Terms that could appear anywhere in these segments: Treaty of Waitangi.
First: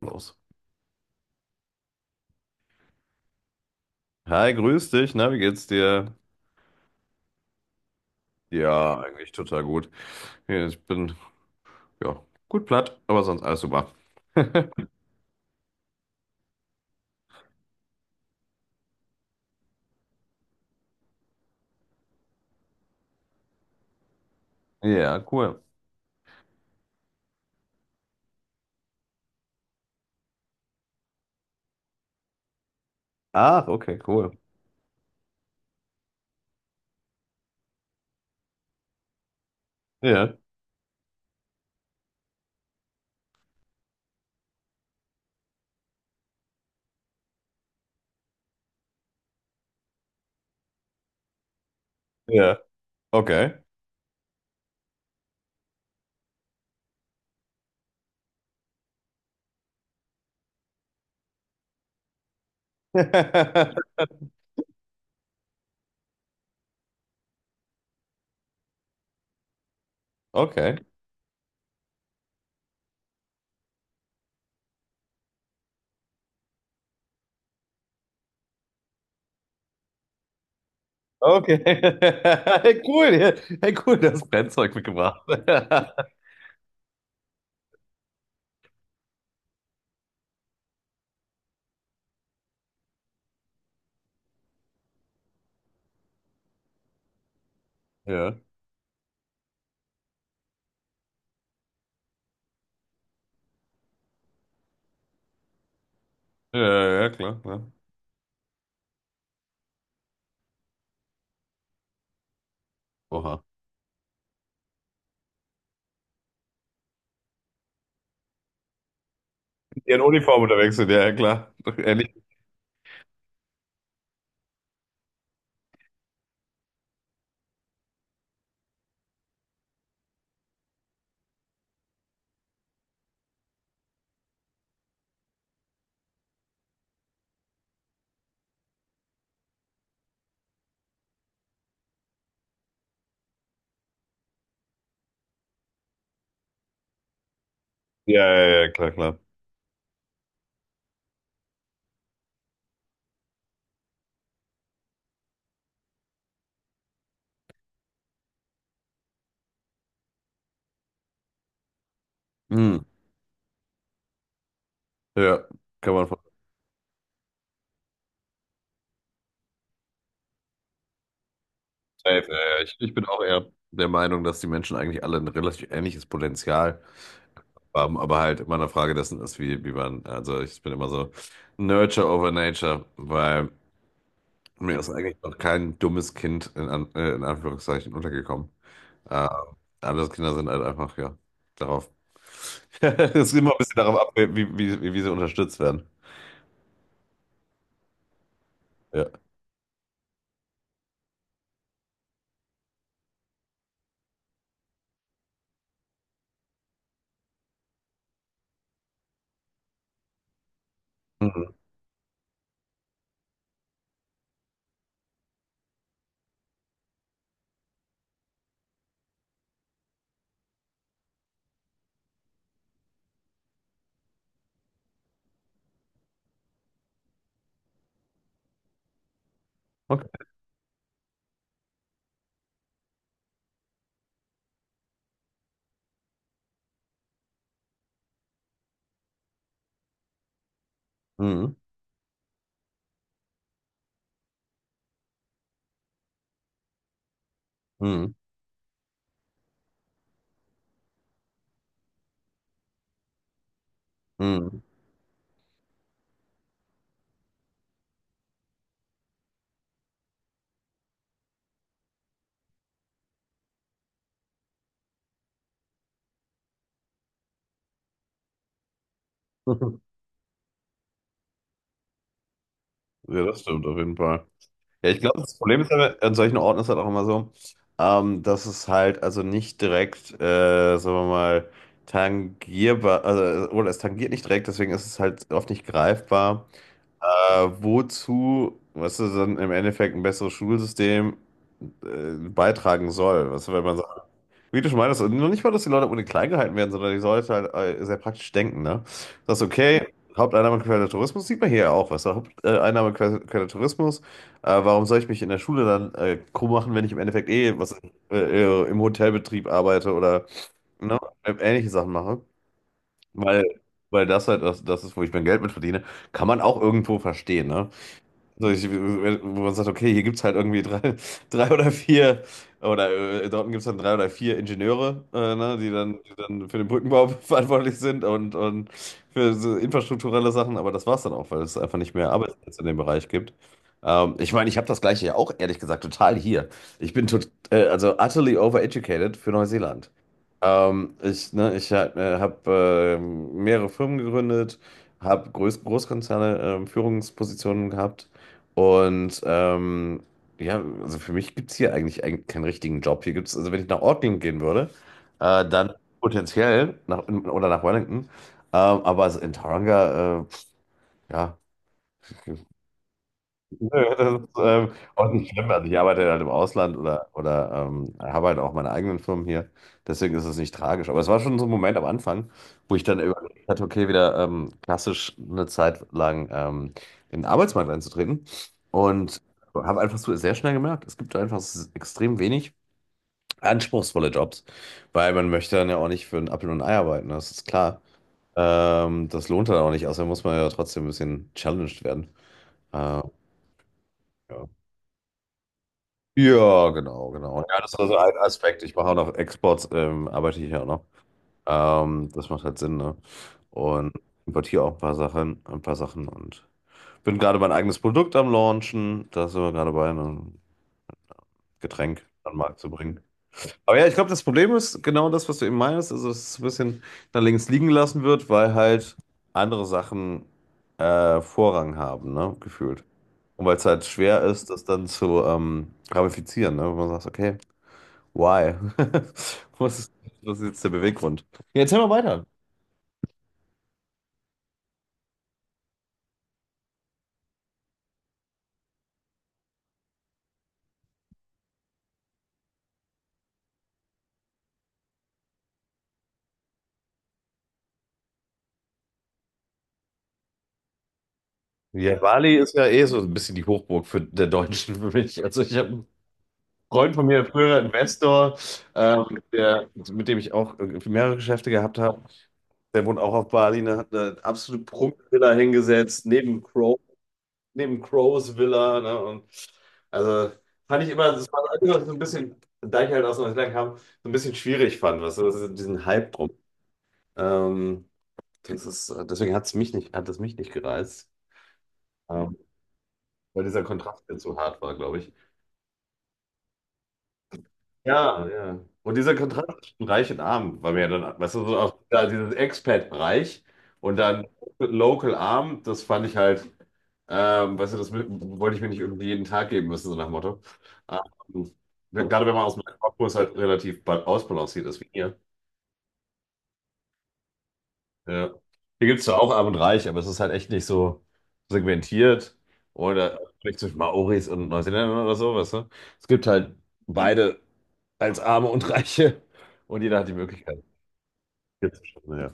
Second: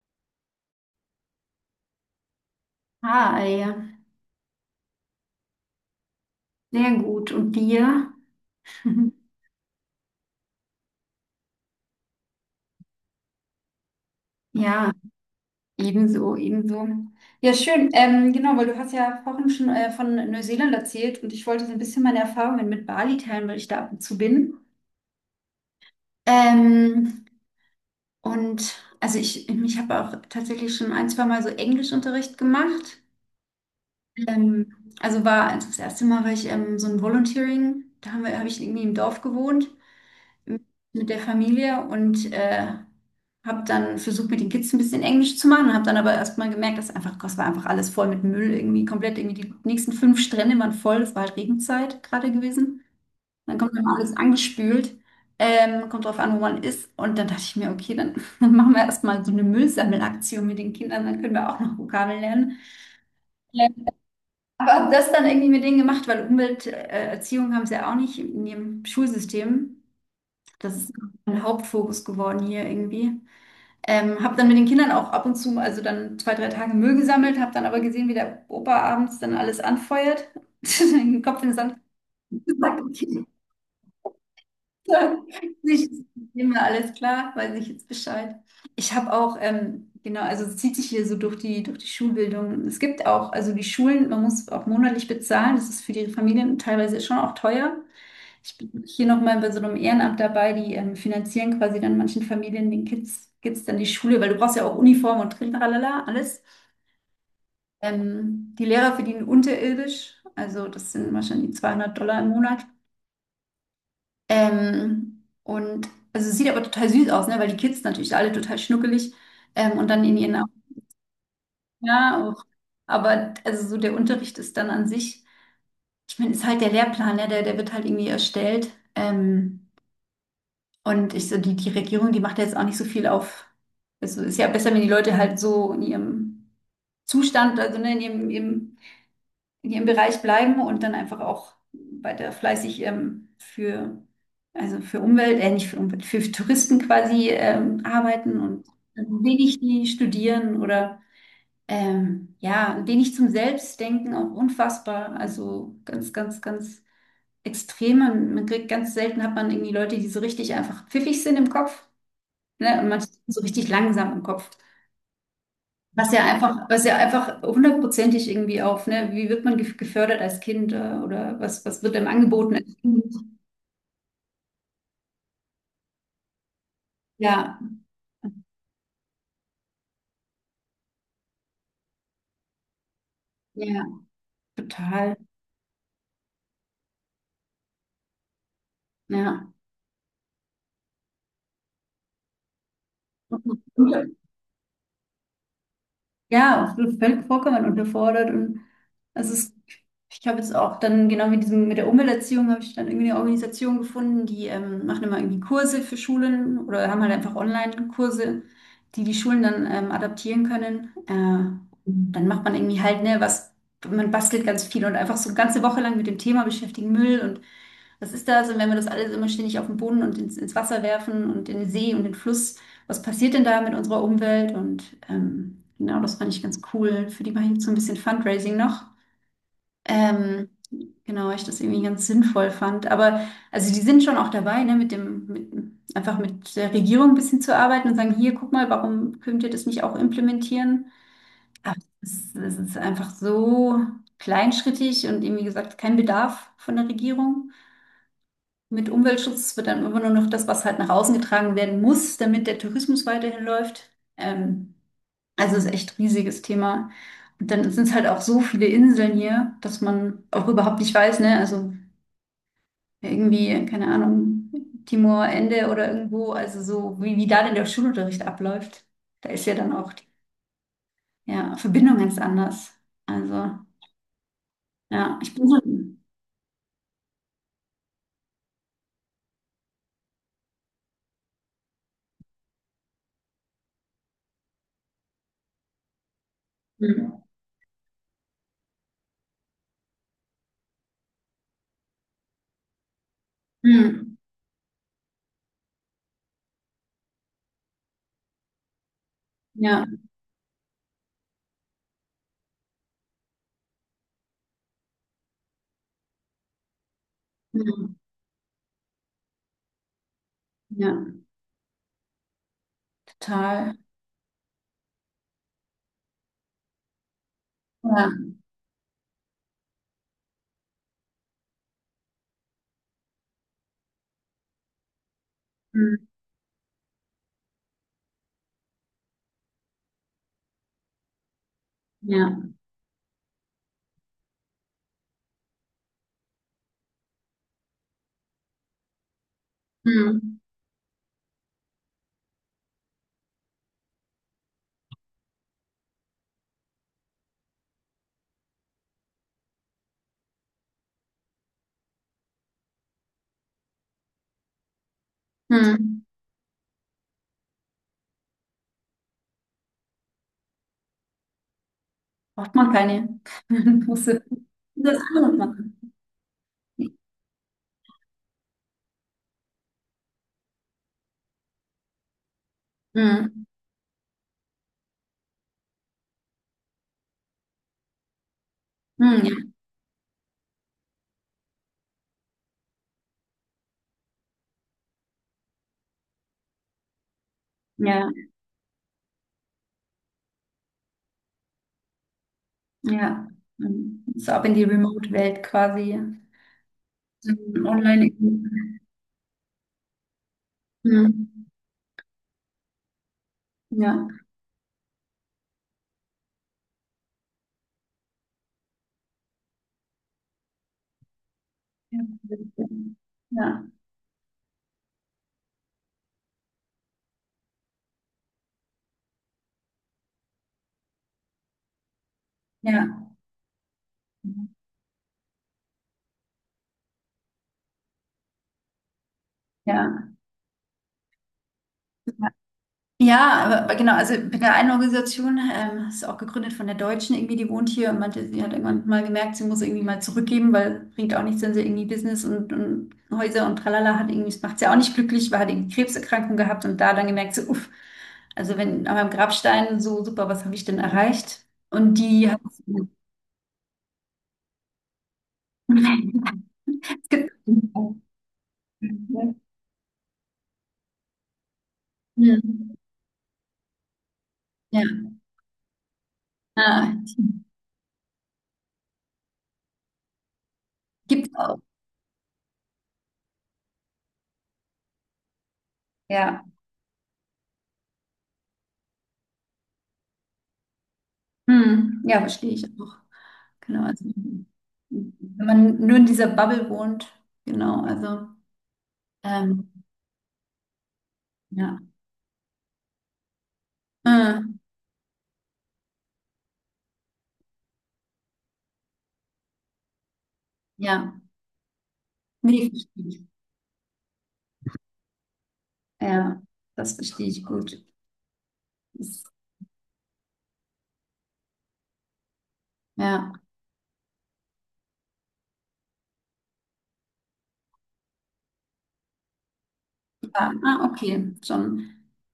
Los. Ah, ja, Hi, grüß dich. Na, wie geht's dir? sehr gut. Und dir? Ja, eigentlich total gut. Ja, Ich bin, ja, gut platt, aber sonst alles super. Ja, ebenso, ebenso. Ja, schön. Genau, weil du hast ja vorhin schon von Neuseeland erzählt und ich wollte so ein bisschen meine Erfahrungen mit Bali teilen, weil ich da ab und zu bin. Ja, cool. Ähm, und also ich habe auch tatsächlich schon ein, zwei Mal so Englischunterricht gemacht. Ach, okay, cool. Also das erste Mal war ich so ein Volunteering, da habe ich irgendwie im Dorf gewohnt Ja, mit der Familie und habe dann versucht, mit den Kids ein bisschen Englisch zu machen und habe dann aber erstmal gemerkt, dass einfach, das war einfach alles voll mit Müll, irgendwie komplett, irgendwie die nächsten fünf Strände waren voll, es war halt Regenzeit gerade ja, gewesen. okay. Dann kommt immer alles angespült, kommt drauf an, wo man ist, und dann dachte ich mir, okay, dann, dann machen wir erstmal so eine Müllsammelaktion mit den Kindern, dann können wir auch noch Vokabeln lernen. Ja. Aber habe das dann irgendwie mit denen gemacht, weil Umwelterziehung Erziehung haben sie ja auch nicht in ihrem Schulsystem. Das Okay. ist mein Hauptfokus geworden hier irgendwie. Habe dann mit den Kindern auch ab und zu, also dann zwei, drei Tage Müll gesammelt, habe dann aber gesehen, wie der Opa abends dann alles anfeuert, den Kopf in den Okay. Sand Hey, cool, gesteckt. ja. Hey, cool, das Brennzeug mitgebracht. Ich nehme alles klar, weiß ich jetzt Bescheid. Ich habe auch, genau, also es zieht sich hier so durch die Schulbildung. Es gibt auch, also die Schulen, man muss auch monatlich bezahlen. Das ist für die Familien teilweise schon auch teuer. Ja, Ich bin hier nochmal bei so einem Ehrenamt dabei, die finanzieren quasi dann manchen Familien, den Kids dann die Schule, weil du brauchst ja auch Uniform und Trintralala, alles. ja, ja, klar. Die Lehrer verdienen unterirdisch, also das sind wahrscheinlich 200 Dollar im Monat. Oha. Und also es sieht aber total süß aus, ne? Weil die Kids natürlich alle total schnuckelig und Ja, in dann in ihren Uniform Augen. unterwegs sind, ja, ja, klar. Ähnlich. Ja, auch. Aber also so der Unterricht ist dann an sich, ich meine, ist halt der Lehrplan, ne? Der wird halt irgendwie erstellt. Und ich so, die Regierung, die macht ja jetzt auch nicht so viel auf. Also ist ja besser, wenn die Leute halt so in ihrem Zustand, also ne, in ihrem Bereich bleiben und dann einfach auch weiter fleißig für, also für Umwelt, nicht für Umwelt, für Touristen quasi Ja, arbeiten ja, und ja, klar, ein klar. wenig die studieren oder ja, ein wenig zum Selbstdenken, auch unfassbar. Also ganz, ganz, ganz extrem. Man kriegt ganz selten hat man irgendwie Leute, die so richtig einfach pfiffig sind im Kopf, Hm. ne? Und manche sind so richtig langsam im Kopf. Ja, kann man. Was ja einfach hundertprozentig irgendwie auf, ne? Wie wird man gefördert als Kind, oder was wird einem Safe. angeboten äh, Ich, als ich bin Kind? auch eher der Meinung, dass die Menschen eigentlich alle ein relativ ähnliches Potenzial Ja, haben, aber halt immer eine Frage dessen ist, wie man, also ich bin immer so Nurture over Nature, weil ja, mir ist eigentlich total. noch kein dummes Kind in Anführungszeichen untergekommen. Äh, Ja. Andere Kinder sind halt einfach, ja, darauf. Es ist immer ein bisschen darauf ab, Und, wie sie unterstützt werden. ja, absolut völlig vollkommen unterfordert. Und Ja. also es, ich habe jetzt auch dann genau mit diesem, mit der Umwelterziehung habe ich dann irgendwie eine Organisation gefunden, die machen immer irgendwie Kurse für Schulen oder haben halt einfach Online-Kurse, die die Schulen dann adaptieren können. Mhm. Dann macht man irgendwie halt, ne, was, man bastelt ganz viel und einfach so eine ganze Woche lang mit dem Thema beschäftigen, Müll und was ist das? Und wenn wir das alles immer ständig auf den Boden und ins Wasser werfen und in den See und den Fluss, was passiert denn da mit unserer Umwelt? Und genau, das fand ich ganz cool. Für die mache ich jetzt so ein bisschen Fundraising noch. Okay. Ähm, genau, weil ich das irgendwie ganz sinnvoll fand. Aber also die sind schon auch dabei, ne, mit dem, mit, einfach mit der Regierung ein bisschen zu arbeiten und sagen, hier, guck mal, warum könnt ihr das nicht auch implementieren? Mhm. Aber es ist einfach so kleinschrittig und eben, wie gesagt, kein Bedarf von der Regierung. Mhm. Mit Umweltschutz wird dann immer nur noch das, was halt nach außen getragen werden muss, damit der Tourismus weiterhin läuft. Mhm. Ähm, also es ist echt ein riesiges Thema. Und dann sind es halt auch so viele Inseln hier, dass man auch überhaupt nicht weiß, ne? Also irgendwie, keine Ahnung, Timor, Ende oder irgendwo, also so, wie da denn der Schulunterricht abläuft. Da ist ja dann auch die, ja, Verbindung ganz anders. Ja, das Also, stimmt auf jeden Fall. Ja, ich ja, glaube, ich das bin so. Problem ist aber, an solchen Orten ist halt auch immer so, dass es halt also nicht direkt, sagen wir mal, tangierbar, also, oder es tangiert nicht direkt, deswegen ist es halt oft nicht greifbar. Hm. Wozu, was weißt du, dann im Endeffekt ein besseres Schulsystem beitragen soll. Was, wenn man sagt, Hm. wie du schon meintest, und nicht mal, dass die Leute ohne klein gehalten werden, sondern die Leute halt sehr praktisch denken, ne? Das ist Ja, okay, Haupteinnahmequelle Tourismus sieht man hier ja auch, was du? Haupteinnahmequelle Tourismus, warum soll ich mich in der Schule dann krumm machen, wenn ich im Endeffekt eh was hm. äh, im Hotelbetrieb arbeite oder ne, Ja, ähnliche Sachen mache? Weil, total. weil das halt das, das ist, wo ich mein Geld mit verdiene, kann man auch irgendwo verstehen, ne? Ja, So, ich, wo man sagt, okay, hier gibt es halt irgendwie drei, drei oder vier, oder in Dortmund gibt es dann drei oder vier Ingenieure, ne, die dann, hm. die dann für den Brückenbau verantwortlich sind und für so infrastrukturelle Sachen, aber das war es dann auch, weil es einfach nicht mehr Ja. Arbeitsplätze in dem Bereich gibt. Ich meine, ich habe das Gleiche ja auch, ehrlich gesagt, total hier. Ich bin tot, also utterly overeducated für Neuseeland. Hm. Ich habe mehrere Firmen gegründet, habe Großkonzerne Führungspositionen gehabt und ja, also für mich gibt es hier eigentlich keinen richtigen Job. Hier gibt's, also wenn ich nach Auckland gehen würde, dann Hm. potenziell nach, oder nach Wellington, aber also in Tauranga, ja. Braucht man keine Nö, das große. ist Das auch kann nicht man schlimm. Also ich machen. arbeite halt im Ausland Hm. Oder habe halt auch meine eigenen Firmen hier. Deswegen ist es nicht tragisch. Aber es war schon so ein Moment am Anfang, wo ich dann Hm. überlegt hatte, okay, wieder klassisch eine Zeit lang in den Arbeitsmarkt einzutreten. Und Ja. habe einfach so sehr schnell gemerkt, es gibt einfach extrem wenig anspruchsvolle Jobs, weil man möchte dann ja auch nicht für einen Apfel und ein Ei arbeiten, das ist klar. Ja, Das lohnt dann auch nicht, außerdem muss man ja trotzdem ein bisschen challenged werden. Äh, ja. Mhm. So ab ja. in die Remote-Welt quasi. Ja, genau. Ja, Mhm. das ist Ja. also Online. ein Aspekt. Ich mache auch noch Exports, arbeite ich ja auch noch. Mhm. Das macht halt Sinn, ne? Und Ja. importiere auch ein paar Sachen und bin gerade mein eigenes Produkt am Launchen. Da sind wir gerade bei einem Getränk an den Markt zu bringen. Ja. Aber ja, ich glaube, das Problem ist genau das, was du eben meinst, also dass es ein bisschen da links liegen gelassen wird, weil halt andere Sachen Vorrang haben, ne? Gefühlt. Ja. Und weil es halt schwer ist, das dann zu ramifizieren, ne? Wenn man sagt, okay. Why? Was ist, Ja. was ist jetzt der Beweggrund? Ja, erzähl mal weiter. Ja. Ja, aber genau, also bei der einen Organisation, ist auch gegründet von der Deutschen irgendwie, die wohnt hier und meinte, sie hat irgendwann mal gemerkt, sie muss irgendwie mal zurückgeben, weil bringt auch nichts, wenn sie irgendwie Business und Häuser und tralala hat, irgendwie, das macht sie auch nicht glücklich, weil hat irgendwie Krebserkrankung gehabt und da dann gemerkt, so, uff, also wenn an meinem Grabstein so super, was habe ich denn erreicht? Ja, Und die Bali hat ist ja eh so ein bisschen die Hochburg für der Deutschen für mich. Also ich habe einen Freund von mir, früherer Investor, der, mit dem ich auch mehrere Geschäfte gehabt habe. Ja. Der wohnt auch auf Bali, ne, hat eine absolute Ja. Prunkvilla hingesetzt, Ah, neben Crows Villa. Ne, und also fand ich immer, das gibt's war auch. immer so ein bisschen, da ich halt aus Neuseeland kam, so ein bisschen schwierig fand, was weißt diesen Hype drum. Ja. Ähm, Das ist, deswegen hat es mich nicht gereizt, Hm. Ja, ähm, verstehe ich auch. weil dieser Genau, also Kontrast mir zu hart war, glaube ich. wenn man nur in dieser Bubble wohnt, genau, Ja, also ja. Und dieser Kontrast ähm, zwischen Reich und Arm war mir dann, weißt du, so auch ja. da dieses Expat-Reich und dann Äh, Local Arm, das fand ich halt, weißt du, das wollte ich mir nicht irgendwie jeden Tag geben müssen, so nach dem Motto. ja, Ähm, gerade wenn man aus dem nee, verstehe Kopf, ich. halt relativ ausbalanciert ist, wie hier. Ja, das verstehe ich gut. Ja. Hier gibt es zwar Ist, auch arm und reich, aber es ist halt echt nicht so segmentiert oder ja, vielleicht zwischen Maoris und Neuseeländern oder so, weißt du? Es gibt halt beide als Arme und Reiche und jeder hat die ja, Möglichkeit ah, okay, hier zu. schon. Ja,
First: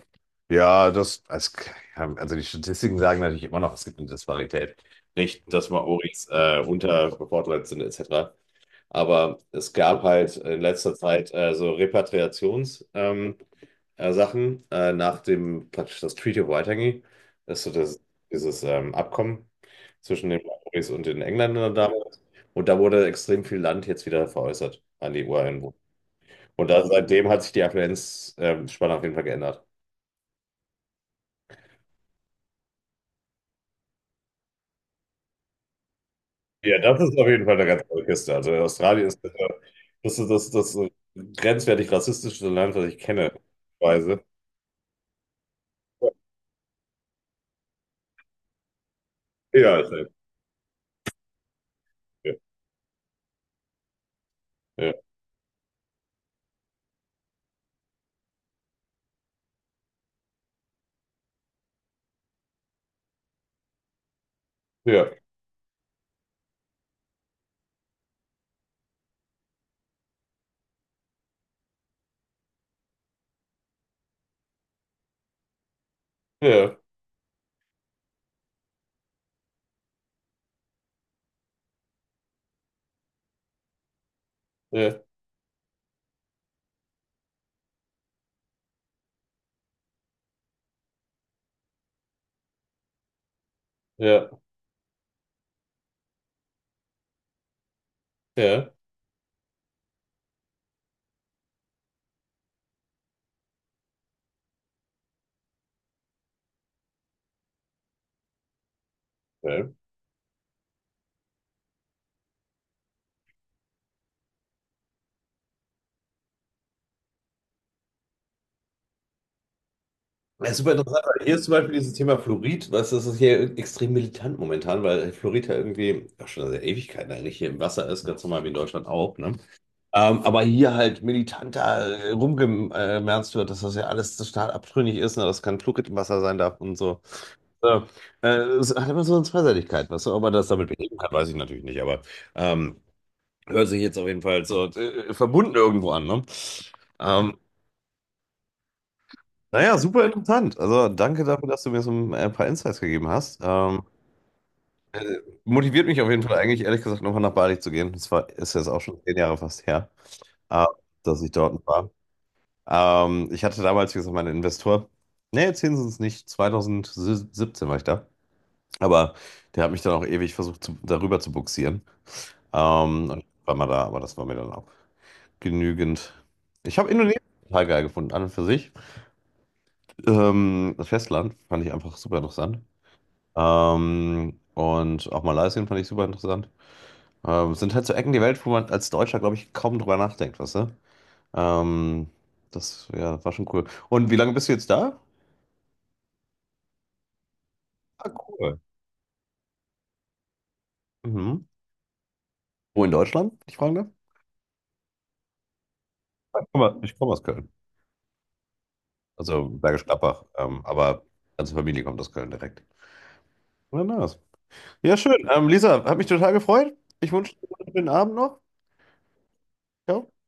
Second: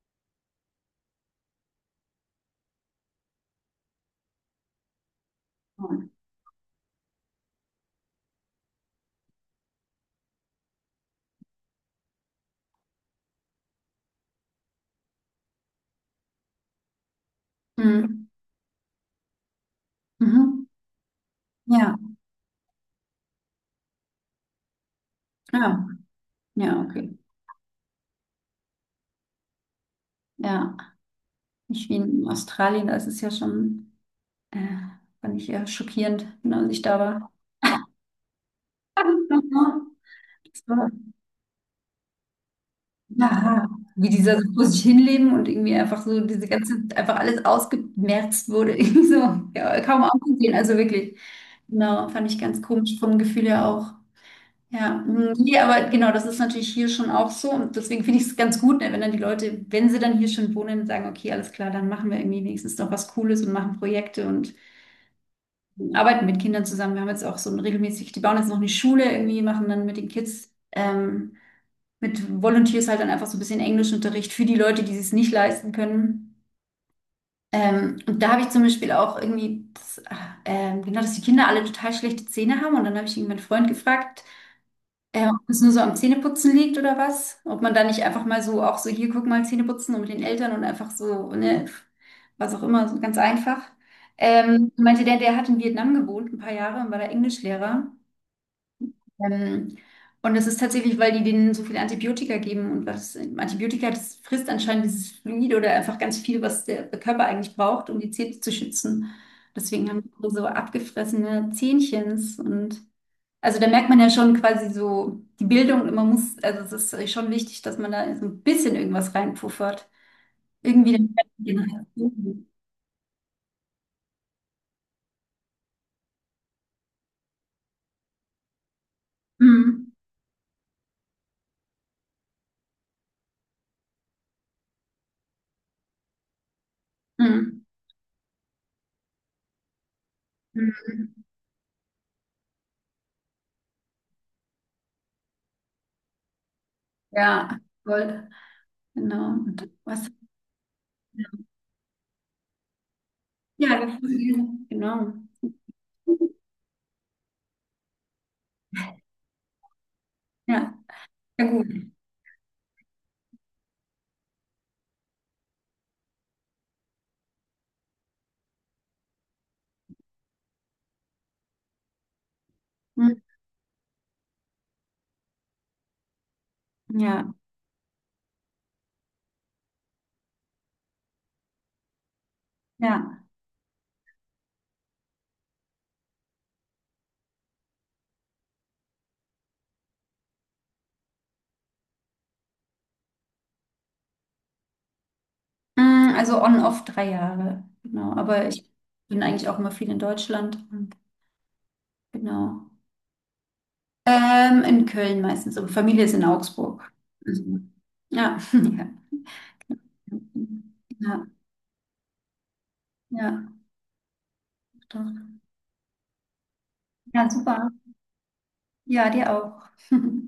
ja das, als, also die Statistiken sagen natürlich immer noch, es gibt eine Disparität. Nicht, dass Maoris unterbevorteilt sind, etc. Aber es gab halt in letzter Zeit so Repatriations, Sachen nach dem praktisch das Treaty of Waitangi, das ist so das, Mhm. dieses Abkommen zwischen den Mhm. Maoris und den Engländern Ja, damals. Und da wurde extrem viel Land jetzt wieder veräußert an die Ureinwohner. ja, Und ja, da, okay. seitdem hat sich die Affluenzspanne auf jeden Fall geändert. Ja, nicht wie in Australien, da ist es ja schon, äh, fand ich ja schockierend, ne, als Ja, ich das da ist auf war. jeden Fall eine ganz andere Kiste. Also Australien ist Das das so war grenzwertig rassistischste Land, was ich kenne. aha. Wie Weise. dieser so vor sich hinleben und irgendwie einfach so diese ganze, einfach alles ausgemerzt wurde, irgendwie so, Ja, ja, ist kaum halt- aufzusehen, also wirklich. Genau, fand ja. ich ganz komisch vom Gefühl her auch. Ja. Ja, mm, nee, aber genau, das ist natürlich hier schon auch so und deswegen finde ich es ganz gut, ne, wenn dann die Leute, wenn sie dann hier schon wohnen, sagen, okay, alles klar, dann machen wir irgendwie wenigstens noch was Cooles und machen Projekte und Ja, arbeiten mit Kindern zusammen. Wir haben jetzt auch so ein regelmäßig, die bauen jetzt noch eine Schule irgendwie, machen dann mit den Kids. Mit Volunteers halt dann einfach so ein bisschen Englischunterricht für die Leute, die es nicht leisten können. ja, Und da habe ich zum Beispiel auch irgendwie, das, genau, dass die Kinder alle total schlechte Zähne haben. Und dann habe ich irgendwann einen Freund gefragt, ja, ob es nur so am Zähneputzen liegt oder was. Ob man da nicht einfach mal so, auch so hier, guck mal, Zähneputzen und mit den Eltern und einfach so, ne, was auch immer, so ganz einfach. ja, Meinte der, der hat in Vietnam gewohnt, ein paar Jahre und war da Englischlehrer. ja. Ähm, und das ist tatsächlich, weil die denen so viele Antibiotika geben und was Antibiotika, das frisst anscheinend dieses Fluid oder einfach ganz viel, was der Körper eigentlich braucht, um die Zähne zu schützen. Ja. Deswegen haben die so abgefressene Zähnchens und also da merkt man ja schon quasi so die Bildung, man muss, also es ist schon wichtig, dass man da so ein bisschen irgendwas reinpuffert. Das ist super Irgendwie interessant, dann weil hier ist zum Beispiel dieses Thema Generation. Fluorid, was das ist hier extrem militant momentan, weil Fluorid ja irgendwie auch schon seit Ewigkeiten eigentlich hier im Wasser ist, ganz normal wie in Deutschland auch, ne? Mhm. Aber hier halt militanter rumgemerzt wird, dass das ja alles total abtrünnig ist, ne? Dass kein Fluorid im Wasser sein darf und so. Mhm. Äh, äh, Es hat immer so eine Zweiseitigkeit, weißt du, ob man das damit beheben kann, Mhm. weiß ich natürlich nicht, aber ähm, hört sich jetzt auf jeden Fall so verbunden irgendwo an, ne? Ähm, Ja, voll. Genau. Und naja, super was? interessant. Also danke dafür, dass du mir so ein paar Insights gegeben hast. Ja, das ist, genau. Motiviert mich auf jeden Fall eigentlich, ehrlich gesagt, nochmal nach Bali zu gehen. Das war, ist jetzt auch schon 10 Jahre fast her, äh, Ja, dass ich ja dort gut. war. Ich hatte damals, wie gesagt, meinen Investor. Nee, zehn sind es nicht. 2017 war ich da. Aber der hat mich dann auch ewig versucht, zu, darüber zu bugsieren. Hm, Und war mal da, aber das war mir dann auch genügend. Ich habe Indonesien ja, total geil gefunden, an und für sich. Das Festland fand ich einfach super interessant. ja. Und auch Malaysia fand ich super interessant. Es sind halt so Ecken der Welt, wo man als Deutscher, glaube ich, kaum drüber nachdenkt, weißt du? Ähm, das ja, war schon cool. Und wie lange bist du jetzt da? Hm, also on-off drei Jahre. Ah, Genau. Aber cool. ich bin eigentlich auch immer viel in Deutschland. Und Mhm. genau. Wo in Deutschland, wenn ich fragen darf? In Köln meistens. Aber Familie ist in Ah, Ich komme, Augsburg. ich komme aus Also, Köln. ja, ja. Also Bergisch Gladbach. Aber Ja, ganze Familie kommt aus Köln direkt. ja, Na, nice. Ja, schön. doch. Lisa, hat mich total gefreut. Ich Ja, wünsche dir super. einen schönen Abend noch. Ja, dir auch. Ciao.